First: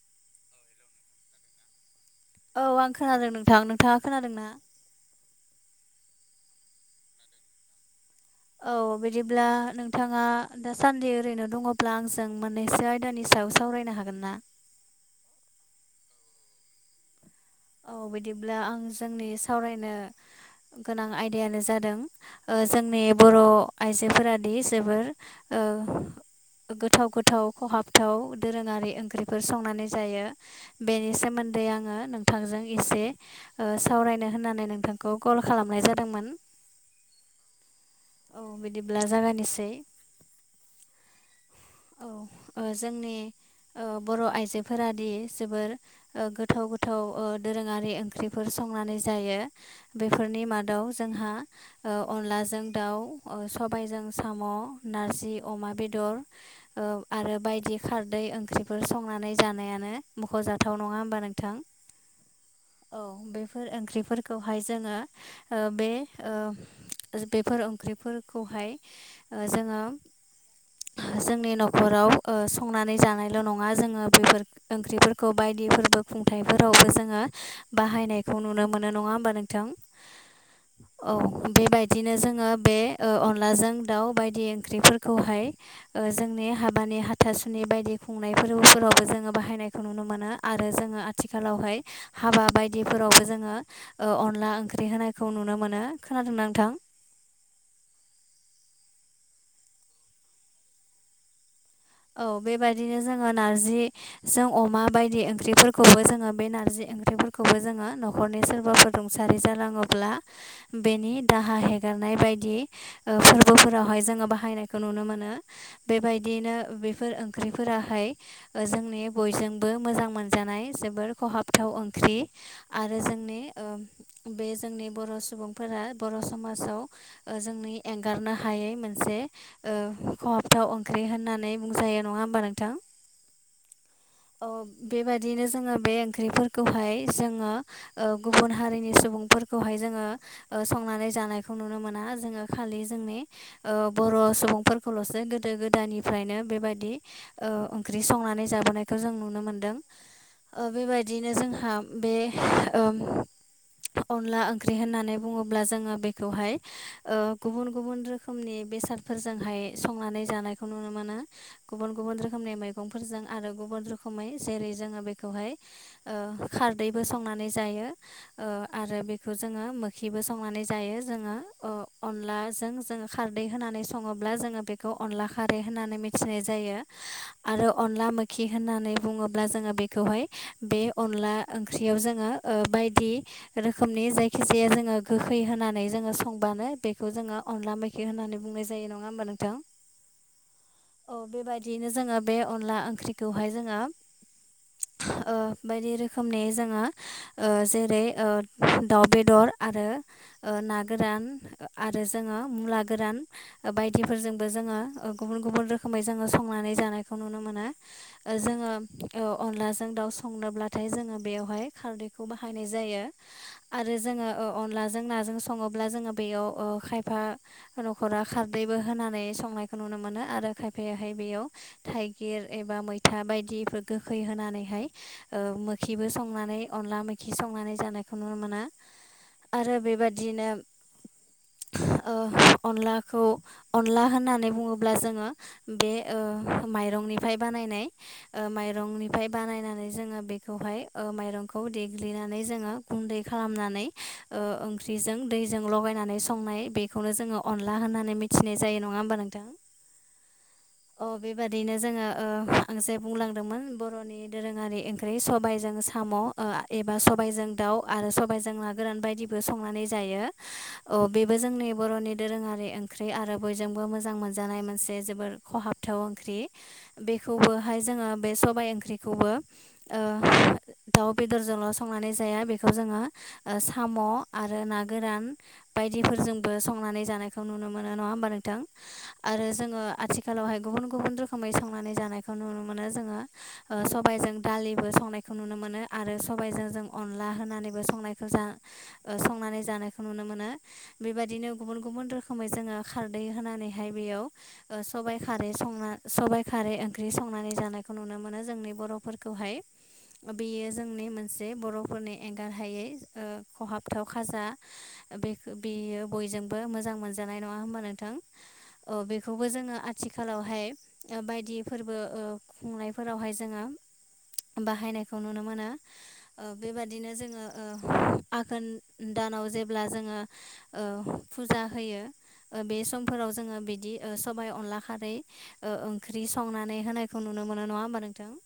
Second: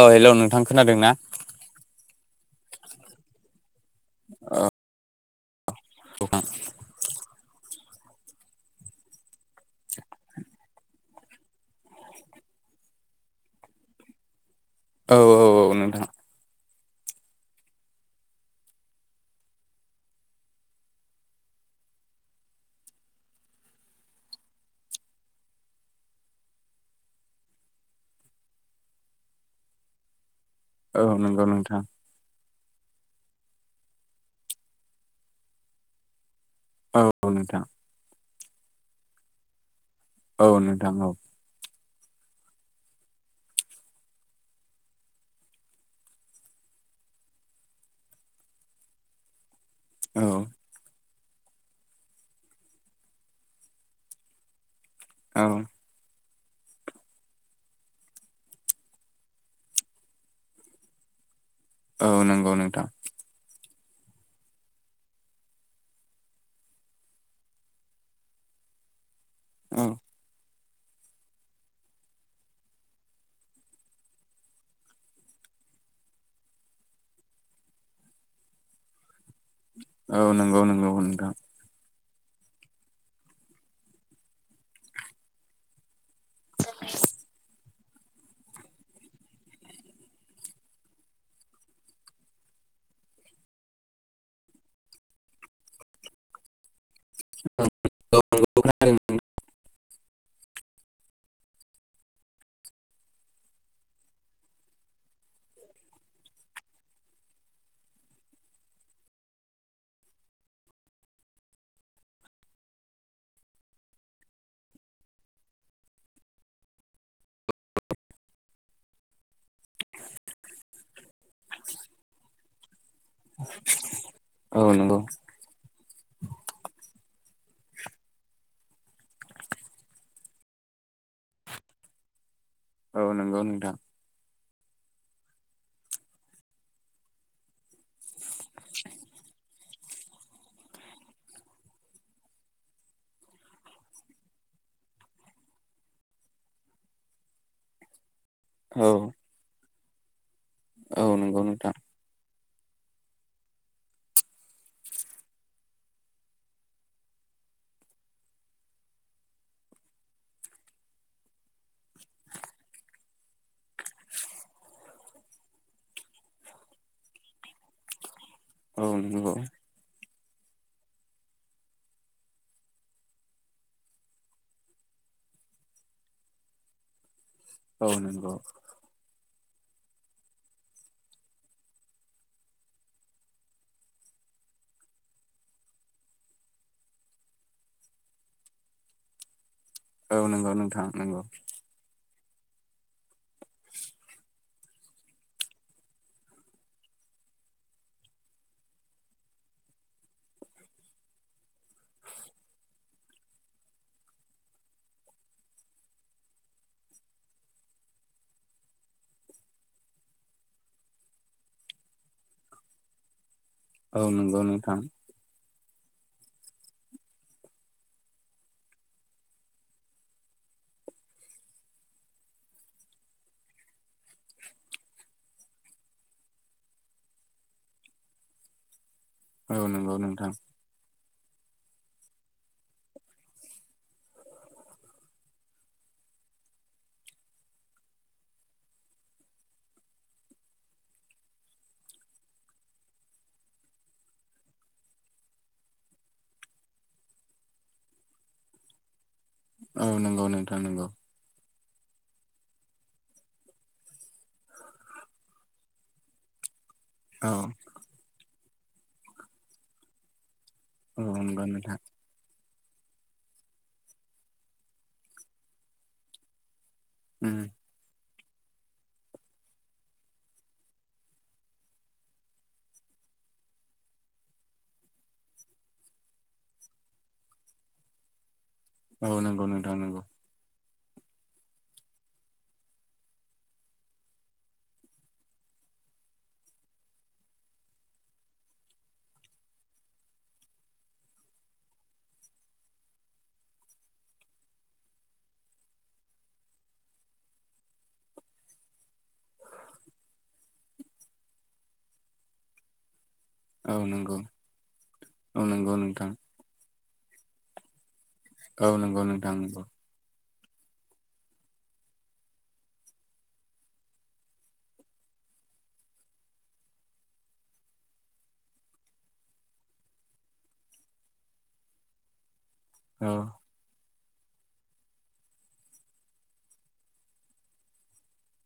औ हेल' नोंथां खोनादों ना? औ आं खोनादों नोंथां नोंथाङा खोनादों ना? दङ औ बिदिब्ला नोंथाङा दासान्दि ओरैनो दङब्ला आंजों मोननैसो आयदानि सायाव सावरायनो हागोन ना औ औ औ नोंथां औ बिदिब्ला आं जोंनि सावरायनो गोनां आयदायानो जादों ओ जोंनि बर' आइजोफोरादि जोबोर ओ गोथाव गोथाव खहाबथाव दोरोङारि ओंख्रिफोर संनानै जायो औ बेनि नंगौ सोमोन्दै नोंथां आङो नों जों एसे सावरायनो होननानै नोंथांखौ कल खालामनाय जादोंमोन औ नोंथां। निसै औ नोंथां औ औ ओ जोंनि ओ बर' आइजोफोरादि जोबोर ओ गोथाव-गोथाव ओ दोरोङारि ओंख्रिफोर संनानै जायो बेफोरनि मादाव जोंहा ओ अनलाजों दाउ ओ सबायजों साम' नारजि औ अमा बेदर ओ आरो बायदि खारदै ओंख्रिफोर संनानै जानायानो मख'जाथाव नङा होमबा नोंथां औ नंगौ नोंथां फोर ओंख्रिफोरखौहाय जोङो ओ बे ओ बेफोर ओंख्रिफोरखौहाय ओ जोङो औ जोंनि न'खराव ओ संनानै जानायल' नङा जोङो बेफोर ओंख्रिफोरखौ बायदि फोरबो खुंथयफोरावबो जोङो बाहायनायखौ नुनो मोनो नङा होमबा नों नोंथां औ नंगौ नंगौ नोंथां औ बेबादि बिदिनो जोङो बे ओ अनलाजों दाउ बायदि ओंख्रिफोरखौहाय ओ जोंनि हाबानि बे हाथासुनि बायदि खुंनायफोरावबो जोङो बाहायनायखौ नुनो मोनो आरो जोङो आथिखालावहाय हाबा बायदिफोरावबो जोङो अनला ओंख्रि होनायखौ नुनो मोनो खोनादों नोंथां? [unintelligible] औ बेबायदिनो जोङो नारजिजों अमा बायदि ओंख्रिफोरखौबो जोङो बे नारजि ओंख्रिफोरखौबो जोङो न'खरनि सोरबाफोर रुंसारि जालाङोब्ला बेनि दाहा हेगार एरनाय बायदि ओ फोरबोफोरावहाय जोङो बाहायनायखौ नुनो मोनो बेबायदिनो बेफोर ओंख्रिफोराहाय जोंनि बयजोंबो मोजां मोनजानाय जोबोर खहाबथाव अ' ओंख्रि आरो जोंनि ओ बे औ जोंनि नंगौ बर' सुबुं फोरा बर' समाजाव ओ जोंनि एंगारनो हायै मोनसे ओ खम गोथाव ओंख्रि होननानै बुंजायो नङा होमबा नोंथां। औ नंगौ नोंथां अ' बेबायदिनो जोङो बे ओंख्रिफोरखौहाय जोङो ओ गुबुन हारिनि सुबुं फोरहाय जोङो ओ संनानै जानायखौ नुनो मोना जोङो खालि जोंनि ओ बर' सुबुंफोरखौल'सो गोदो गोदायनिफ्रायनो बेबायदि ओ ओंख्रि संनानै जाबोनायखौ जों औ नुनो मोनदों। ओ औ बेबायदिनो नंगौ जोंहा नोंथां बे ओ अनला ओंख्रि होननानै बुङोब्ला जोङो बेखौहाय ओ गुबुन गुबुन रोखोमनि बेसादफोरजोंहाय संनानै जानायखौ नुनो मोनो। गुबुन गुबुन रोखोमनि मैगंफोरजों आरो गुबुन रोखोमै जेरै जोङो बेखौहाय ओ खारदैबो संनानै जायो ओ औ आरो बेखौ नंगौ जोङो मोखिबो संनानै जायो जोङो अ अनलाजों जोङो खारदै होनानै सङोब्ला जोङो बेखौ अनला खारै होननानै मि फिसिनाय जायो आरो औ अनला नंगौ मोखि होननानै बुङोब्ला ल्बा जोङो बेखौहाय बे अनला ओंख्रियाव जोङो ओ बायदि रोखोमनि जाय जायखि जाया जोङो गोखै होनानै जोङो संबानो बेखौ जोङो अनला मैखे होननानै बुंनाय जायो नङा होमबा नोंथां औ नंगौ नोंथां औ नंगौ बेबायदियैनो जोङो बे अनला ओंख्रिखौहाय जोङो ओ बायदि रोखोमनि जोङो ओ जेरै ओ दाउ बेदर आरो ओ ना गोरान आरो जोङो मुला गोरान बायदिफोरजोंबो जोङो ओ गुबुन गुबुन रोख रोखोमै जोङो संनानै जानायखौ नुनो मोनो ओ जोङो अ' अनलाजों दाउ संनोब्लाथाय जोङो बेवहाय खारदैखौ बाहायनाय जायो आरो औ जोङो नंगौ अ' नोंथां अनलाजों नाजों सङो अब्ला जोङो बेयाव खायफा न'खरा खारदैबो होनानै संनायखौ नुनो मोनो आरो खाय ओमफ्रायहाय बेयाव थाइगिर एबा मैथा बायदिफोर गोखै होनानैहाय ओ खिबो संनानै अनदला मैखि संनानै जानायखौ नुनो मोनो। औ आरो नंगौ नोंथां बेबादिनो ओ अनलाखौ अनला होननानै बुङोब्ला जोङो। बे ओ माइरंनिफ्राय बानायनाय ओ माइरंनिफ्राय बानायनानै जोङो बे ओमफ्राय मायरंखौ देग्लिनानै जोंङो गुन्दै खालामनानै ओ ओंख्रिजों दै दैजों लगायनानै संनाय बेखौनो जोङो अनला होननानै मिथिनाय जायो नङा होमबा नोंथां औ नंगौ नोंथां नंगौ बिदिनो जोङो ओ इसे बुंलांदोंमोन बर'नि दोरोङारि ओंख्रि सबायजों साम'। एबा औ सबायजों दाउ आरो सबायाइजों ना गोरान बायदिबो संनानै जायो अ औ बेबो नंगौ जोंनि नोंथां बर'नि दोरोङारि ओंख्रि आरो बयजोंबो मोजां मोनजानाय मोनसे जोब जोबोर ख'हाबथाव ओंख्रि उम बेखौबोहाय जोङो बे सबाय ओंख्रिखौबो ओ दाउ बेदरजोंल' संनानै जाया बेखौ जोङो ओ साम' आरो ना गोरान बायदिफोरजोंबो संनानै जानायखौ नुनो मोनो नङा होमबा नोंथां। औ नंगौ नोंथां नंगौ आालावहाय गुबुन गुबुन रोखोमै संनानै जानायखौ नुनो मोनो जोङो सबायजों दालिबो संनायखौ खौ नुनो मोनो आरो सबायजों जों अनला होनानैबो संनायखौ जा संनानै जानायखौ नुनो मोनो मोनो बेबायदिनो गुबुन गुबुन रोखोमै जोङो खारदै होनानैहाय बेयाव सबाइ खारै संना सबाइ खारै ओंख्रि संनानै जानायखौ नुनो मोनो जोंनि बर'फोरखौहाय बेयो जोंनि मोनसे बर'फोरनि एंगारहायै औ खहाबथाव नंगौ खाजा बे औ नंगौ बेयो नोंथां बयजोंबो मोजां मोनजानाय नङा होमबा नोंथां औ नंगौ नोंथां खौबो नंगौ जोङो आथिखालावहाय ओ बायदि फोरबो ओ खुंनायफोरावहाय जोङो बाहायनायखौ नुनो मोनो ओ बेबादिनो जोङो ओ आघोन दान दानाव जेब्ला जोङो ओ फुजा होयो ओ बे औ समफोराव जोङो बिदि ओ सबाइ अनला खारै ओंख्रि ओ संनानै होनायखौ नुनो मोनो नङा होमबा नोंथां। [inaudible]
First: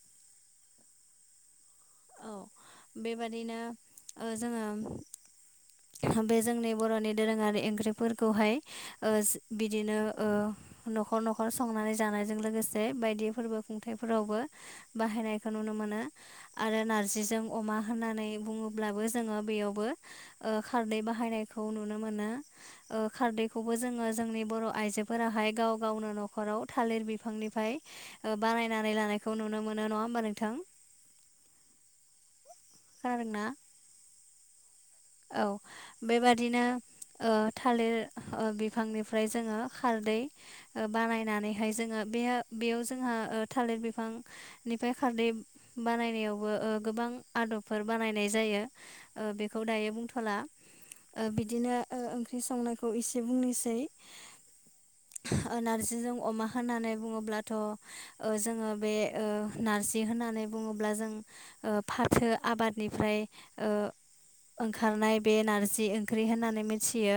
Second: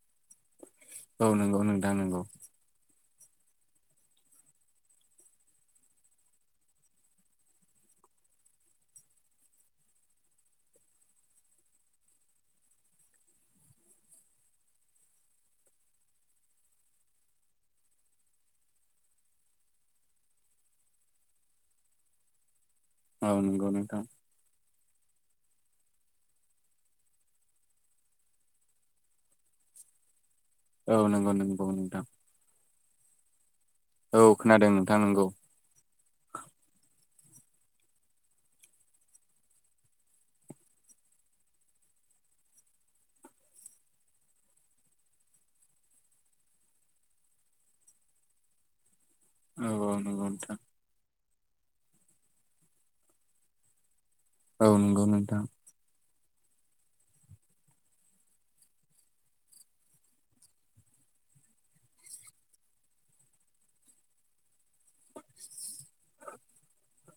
औ नंगौ नोंथां नंगौ औ बेबादिनो ओ जोङो बे जोंनि बर'नि दोरोङारि ओंख्रिफोरखौहाय ओ बिदिनो ओ न'खर न'खर संनानै जानायजों लोगोसे बायदि फोरबो खुंथायाइफोरावबो बाहायनायखौ नु नुनो मोनो आरो नारजिजों अमा होननानै बुङोब्लाबो जोङो बेयावबो ओ खारदै बाहायनाय खौ नुनो मोनो ओ औ नंगौ खारदैखौबो नोंथां जोङो जोंनि बर' आइजोफोराहाय गाव गावनो न'खराव थालिर बिफांनिफ्राय ओ बानायनानै लानायखौ नुनो मोनो। नङा होमबा नोंथां औ नंगौ नोंगौ नोंथां खोनादोंना? औ खोनादों नोंथां नंगौ औ बेबादिनो ओ थालिर ओ बिफांनिफ्राय जोङो खारदै ओ बानायनानैहाय जोङो। बे बेयाव जोंहा ओ थालिर बिफांनिफ्राय खारदै बानायनायावबो ओ गोबां आदबफोर बानायनाय जायो बेखौ औ दायो औ नंगौ बुंथ'ला नोंथां बिदिनो ओंख्रि संनायखौ एसे बुंनोसै औ नंगौ नोंथां ओ नारजिजों अमा होननानै बुङोब्लाथ ओ जोङो बे ओ नारजि होननानै बुङोब्ला जों ओ फाथो आबादनिफ्राय ओ ओंखारनाय बे नारजि ओंख्रि होननानै मिथियो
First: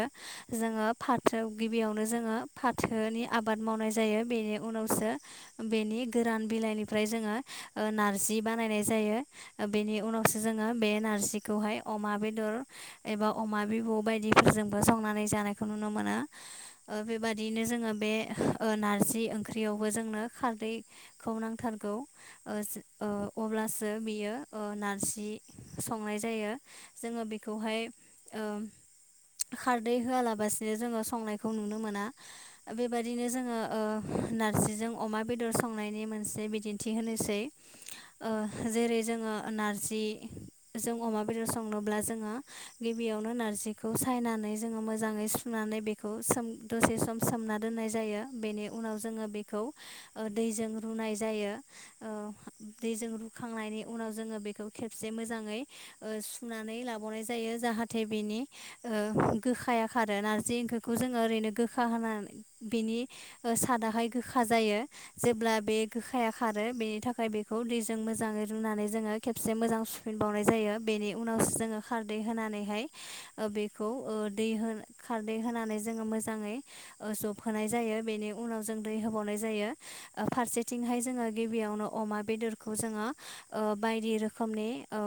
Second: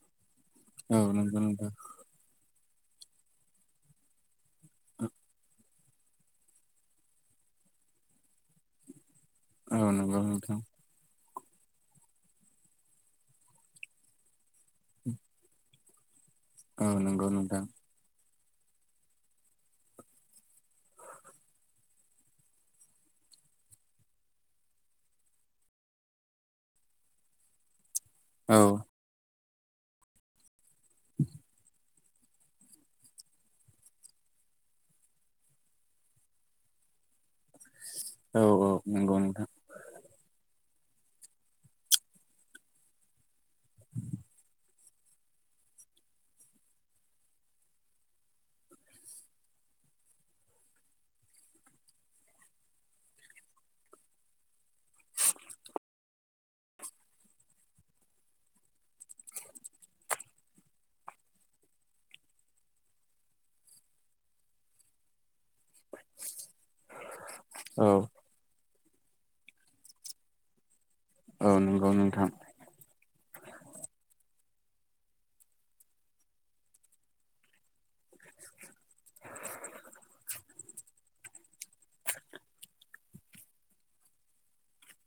जोङो औ फाथो नंगौ नोंथां गिबियावनो जोङो फाथोनि आबाद मावनाय जायो बेनि उनावसो बेनि गोरान बिलाइनिफ्राय जोङो ओ नारजि बानायनाय जायो। औ बेनि नंगौ उनावसो नोंथां जोङो बे नारजिखौहाय अमा बेद बेदर एबा अमा बिबौ बायदिफोरजोंबो संनानै जानायखौ नुनो मोनो। औ नंगौ नोंथां बेबादियैनो जोङो बे नारजि ओंख्रियावबो जोंनो खारदैखौ नांथारगौ। अब्लासो बियो ओ नारजि संनाय जायो। जोङो बेखौहाय ओ औ खारदै होआलाबसिनो जोङो संनायखौ नुनो मोना बेबादिनो जोङो ओ। नारजिजों अमा बेदर संनायनि मोनसे बिदिन्थि होनोसै। ओ औ औ जेरै नंगौ जोङो नोंथां नारजि जों अमा बेदर संनोब्ला जोङो गिबियावनो नारजिखौ सायनानै जोङो मोजाङै सुनानै बेखौ सोम दसे सम सोमना दोननाय जायो बेनि उनाव जोङो बेखौ ओ दैजों रुनाय जायो। ओ दैजों रुखांनायनि उनाव जोङो बेखौ खेबसे मोजाङै ओ नानै लाबावनाय जायो जाहाथे बेनि गोखाया खारो नारजि ओंख्रिखौ जोै गोखा होन बेनि ओ सादाहाय गोखा जायो जेब्ला बे खाया खारो बेनि थाखाय बेखौ औ दैजों मोजाङै रुनानै जोङो खेबसे मोजां सुफिनबावनाय जायो बेनि उनावसो औ जोङो नंगौ खारदै नोंथां होनानैहाय ओ बेखौ दै खारदै होनानै जोङो मोजाङै जबहोनाय जायो। बेनि उनाव जों दै होबावनाय जायो फारसेथिंहाय जोङो गिबियावनो अमा बेदरखौ जों हा ओ बायदि रोखोमनि ओ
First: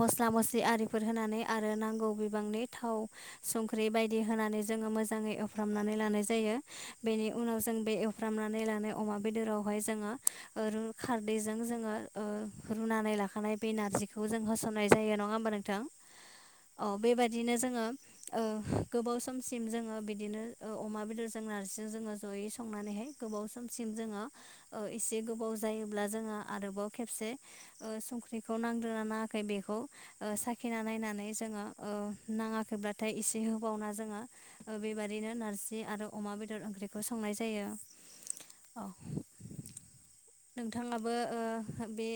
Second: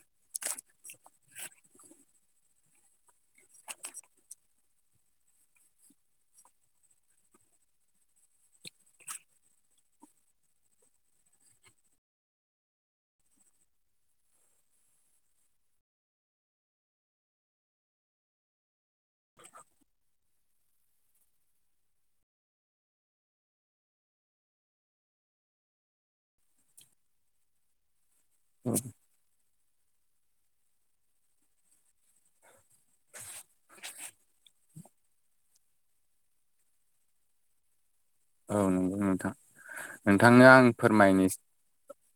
मस्ला मस्लि आरिफोर होनानै आरो नांगौ बिबांनि थाव संख्रि बायदि होनानै जोङो मोजाङै एवफ्रामनानै लानाय जायो बेनि उनाव जों बे एवफ्रामनानै लानाय अमा बेदराव ओमफ्राय जोंङो खारदैजों जोंङो रुनानै लाखानाय बै नारजिखौ खौ जों होसननाय जायो नङा होमबा नोंथां औ बेबायाददिनो जोङो ओ गोबाव समसिम जोङो बिदिनो ओ अमा बेदर जा। नरजिजों जोङो जयै संनानै हाया गोबाव समसिम जोङो एसे गोबाव जायोब्ला जोङो आरोबाव खेबसे ओ संख्रिखै नां जाहाथे बेखौ साखिनानै नायनानै जोङो नाङै एसे होबावना जो बेबादिनो नारजि आरो अमा बेदर ओंख्रिखौ संनाय जायो। औ नंगौ नोंथां। नोंथांनो आं नोंथाङाबो फोरमायनोसै बे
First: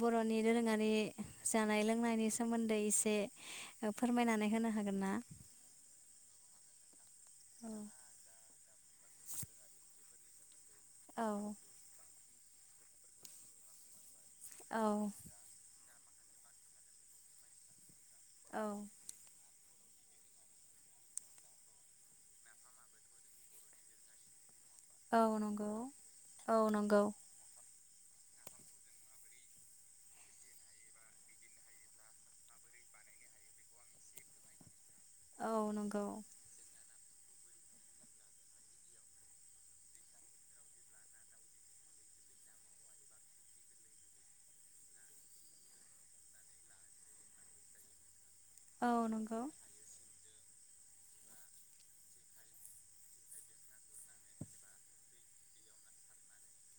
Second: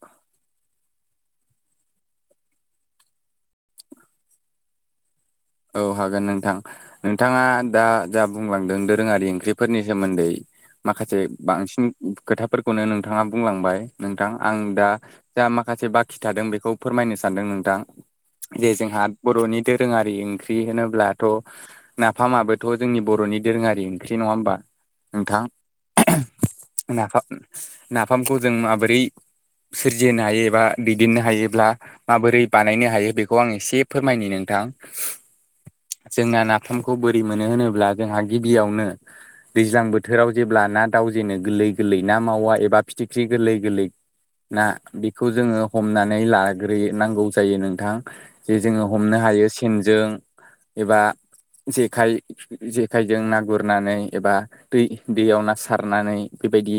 बर'नि धोरोमारि मानि जानाय लोंनायनि सोमोन्दै एसे फोरमायनानै होनो हागोन ना? औ हागोन नोंथां नोंथाङा औ दा जा बुंलांदों दोरोङारि ओंख्रिफोरनि सोमोन्दै माखासे औ बांसिन खोथाफोरखौनो नोंथाङा बुंलांबाय नोंथां आं दा औ जा माखासे बाखि थादों बेखौ फोरमायनो सानदों नोंथां। जे औ जोंहा बरनि दोरोङारि ओं ओंख्रि होनोब्लाथ' नाफामाबोथ' जोंनि बर'नि दोरोङारि ओंख्रि नङा होमबा? औ नोंथां नंगौ औ नंगौ नाफाम नाफामखौ जों माबोरै सोरजिनो हायो एबा दैदेननो हायोब्ला माबोरै बानायनो हायो बेखौ आं एसे फोरमायनो नों औ नंगौ जोंना नाफाम खौ बोरै मोनो होनोब्ला जोंहा गिबियावनो दैज्लां बोथोराव जेब्ला ना दावउ जेनो गोरलै गोरलै गोरलै ना मावा एबा फिथिख्रि गोरलै गोरलै ना बेखौ जोङो हमनानै लाग्रोनांगौ जायो नोंथां जे जोङो औ हमनो नंगौ हायो सेनजों एबा जेखाय जेखायजों ना गुरनानै एबा दै दैयाव ना सारनानै बेबायदि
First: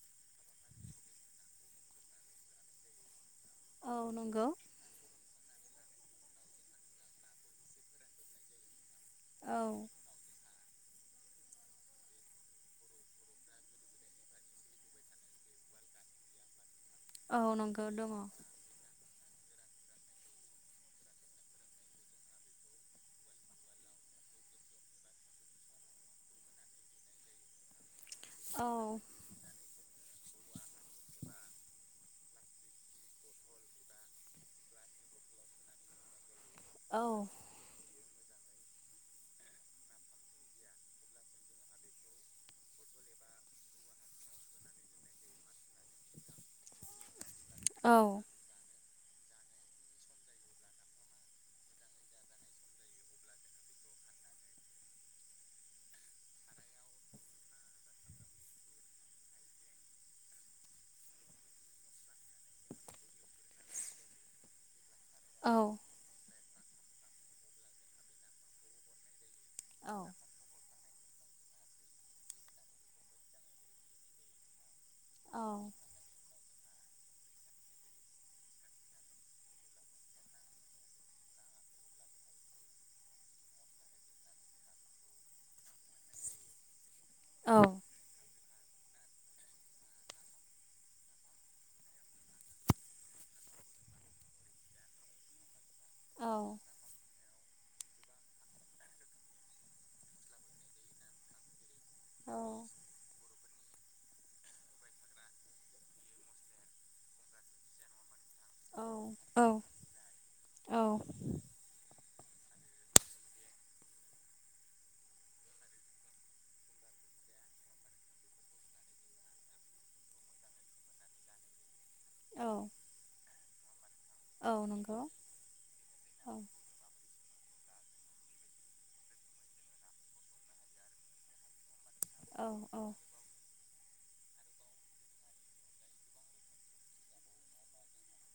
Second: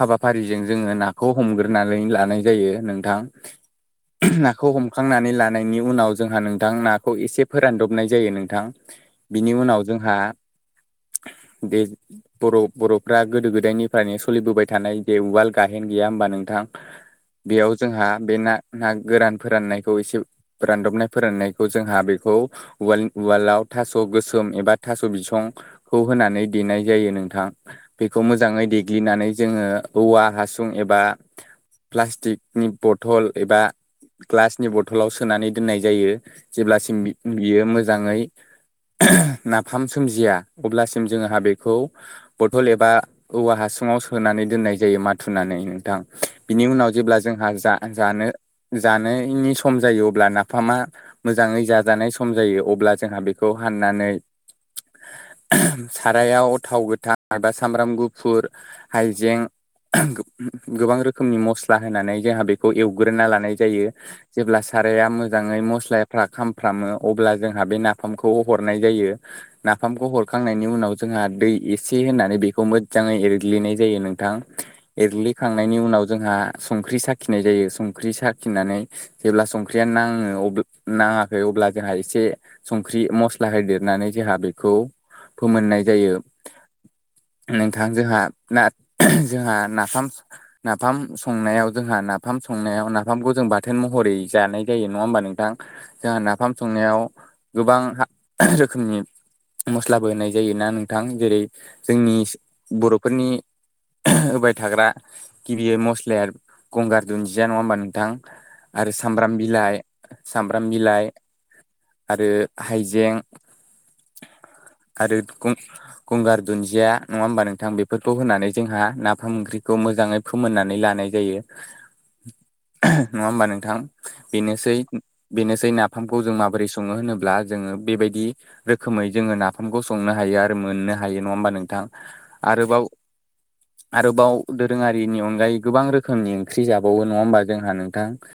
हाबाफारिजों जोङो नाखौ हमग्रोनानै लानाय जायो नोंथां। औ नंगौ नाखौ हमखांनानै लानायनि उनाव जोंहा नोंथां। नाखौ एसे फोरानदब नाय जायो नोंथां बिनि औ उनाव जोंहा दे बर बरफ्रा गोदो गोदायनिफ्रायनो सोलिबोबाय थानाय जे उवाल गाहेन गैया होनबा नोंथां औ बेयाव नंगौ जोंहा दङ बे ना ना गोरान फोराननायखौ एसे रानदबनाय फोराननायखौ जोंहा बेखौ उवाल उवालाव थास' गोसोम एबा थास बिसंखौ होनानै देनाय जायो नोंथां। बेखौ औ मोजाङै देग्लिनानै जोङो औवा हासुं एबा प्लास्टिकनि बथल एबा ग्लासनि बथलाव सोनानै दोननाय जायो। औ जेब्लासिम बि मि मोजाङै नाफाम सोमजिया अब्लासिम जोंहा बेखौ बथल एबा औवा हासु सचङाव सोनानै दोननाय जायो माथुनानै नोंथां। बिनि उनाव जेब्ला जोंहा जा औ जानो जानायनि सम जायो अब्ला नाफामा मोजाङै जाजानाय सम जायो अब्ला जोंहा बेखौ हाननानै सारायाव थाव गोथां एबा सामब्राम गुफुर हायजें गोब गोबां रोखोमनि मस्ला होनानै जोंहा बेखौ एवग्रोना लानाय जायो जेब्ला साराया औ मोजाङै मस्लाफ्रा खामफ्रामो अब्ला जोंहा बे नाफामखौ हरनाय जायो। औ नाफामखौ हरखांनायनि उनाव जोंहा दै एसे होननानै बेखौ मोजाङै एरग्लिनाय जायो नोंथां। एरलिखांनायनि उनाव जोंहा। संख्रि साखिनाय जायो। संख्रि साखिनानै जेब्ला संख्रिया नाङो अब नाङाखै अब्ला। जोंहा एसे संख्रि मस्ला हो देरनानै जोंहा बेखौ फोमोननाय जायो। औ नोंथां जोंहा ना जोंहा नाफाम नाफाम संनायाव जोंहा नाफाम संनायाव नाफामखौ जों बाथोन महरै जानाय जायो नङा होनबा नोंथां? जोंहा नाफाम संनायाव गोबां हा रोखोमनि मस्लाबो होनाय जायोना नोंथां। जेरै जोंनि बर'फोरनि होबाय थाग्रा गिबियै मस्लाया गंगार दुन्दिया नङा होमबा नोंथां। आरो सामब्राम औ औ बिलाइ सामब्राम बिलाइ आरो हाइजें [inaudible] आरो गं-गंगार दुन्दिया नङा होमबा नोंथां। बेफोरखौ होनानै जोंहा नाफाम ओंख्रिखौ मोजाङै फोमोननानै लानाय जायो औ नङा होमबा नोंथां। औ बेनोसै नंगौ बेनोसै नाफाम जों माबोरै सङो होनोब्ला जोङो बेबायदि रोखोमै जोङो नाफामखौ संनो हायो आरो मोननो हायो। नङा होमबा नोंथां। औ आरोबाव औ। आरोबाव दोरोङारिनि अनगायै गोबां रोखोमनि ओंख्रि जाबावो नङा होमबा जोंहा नोंथां।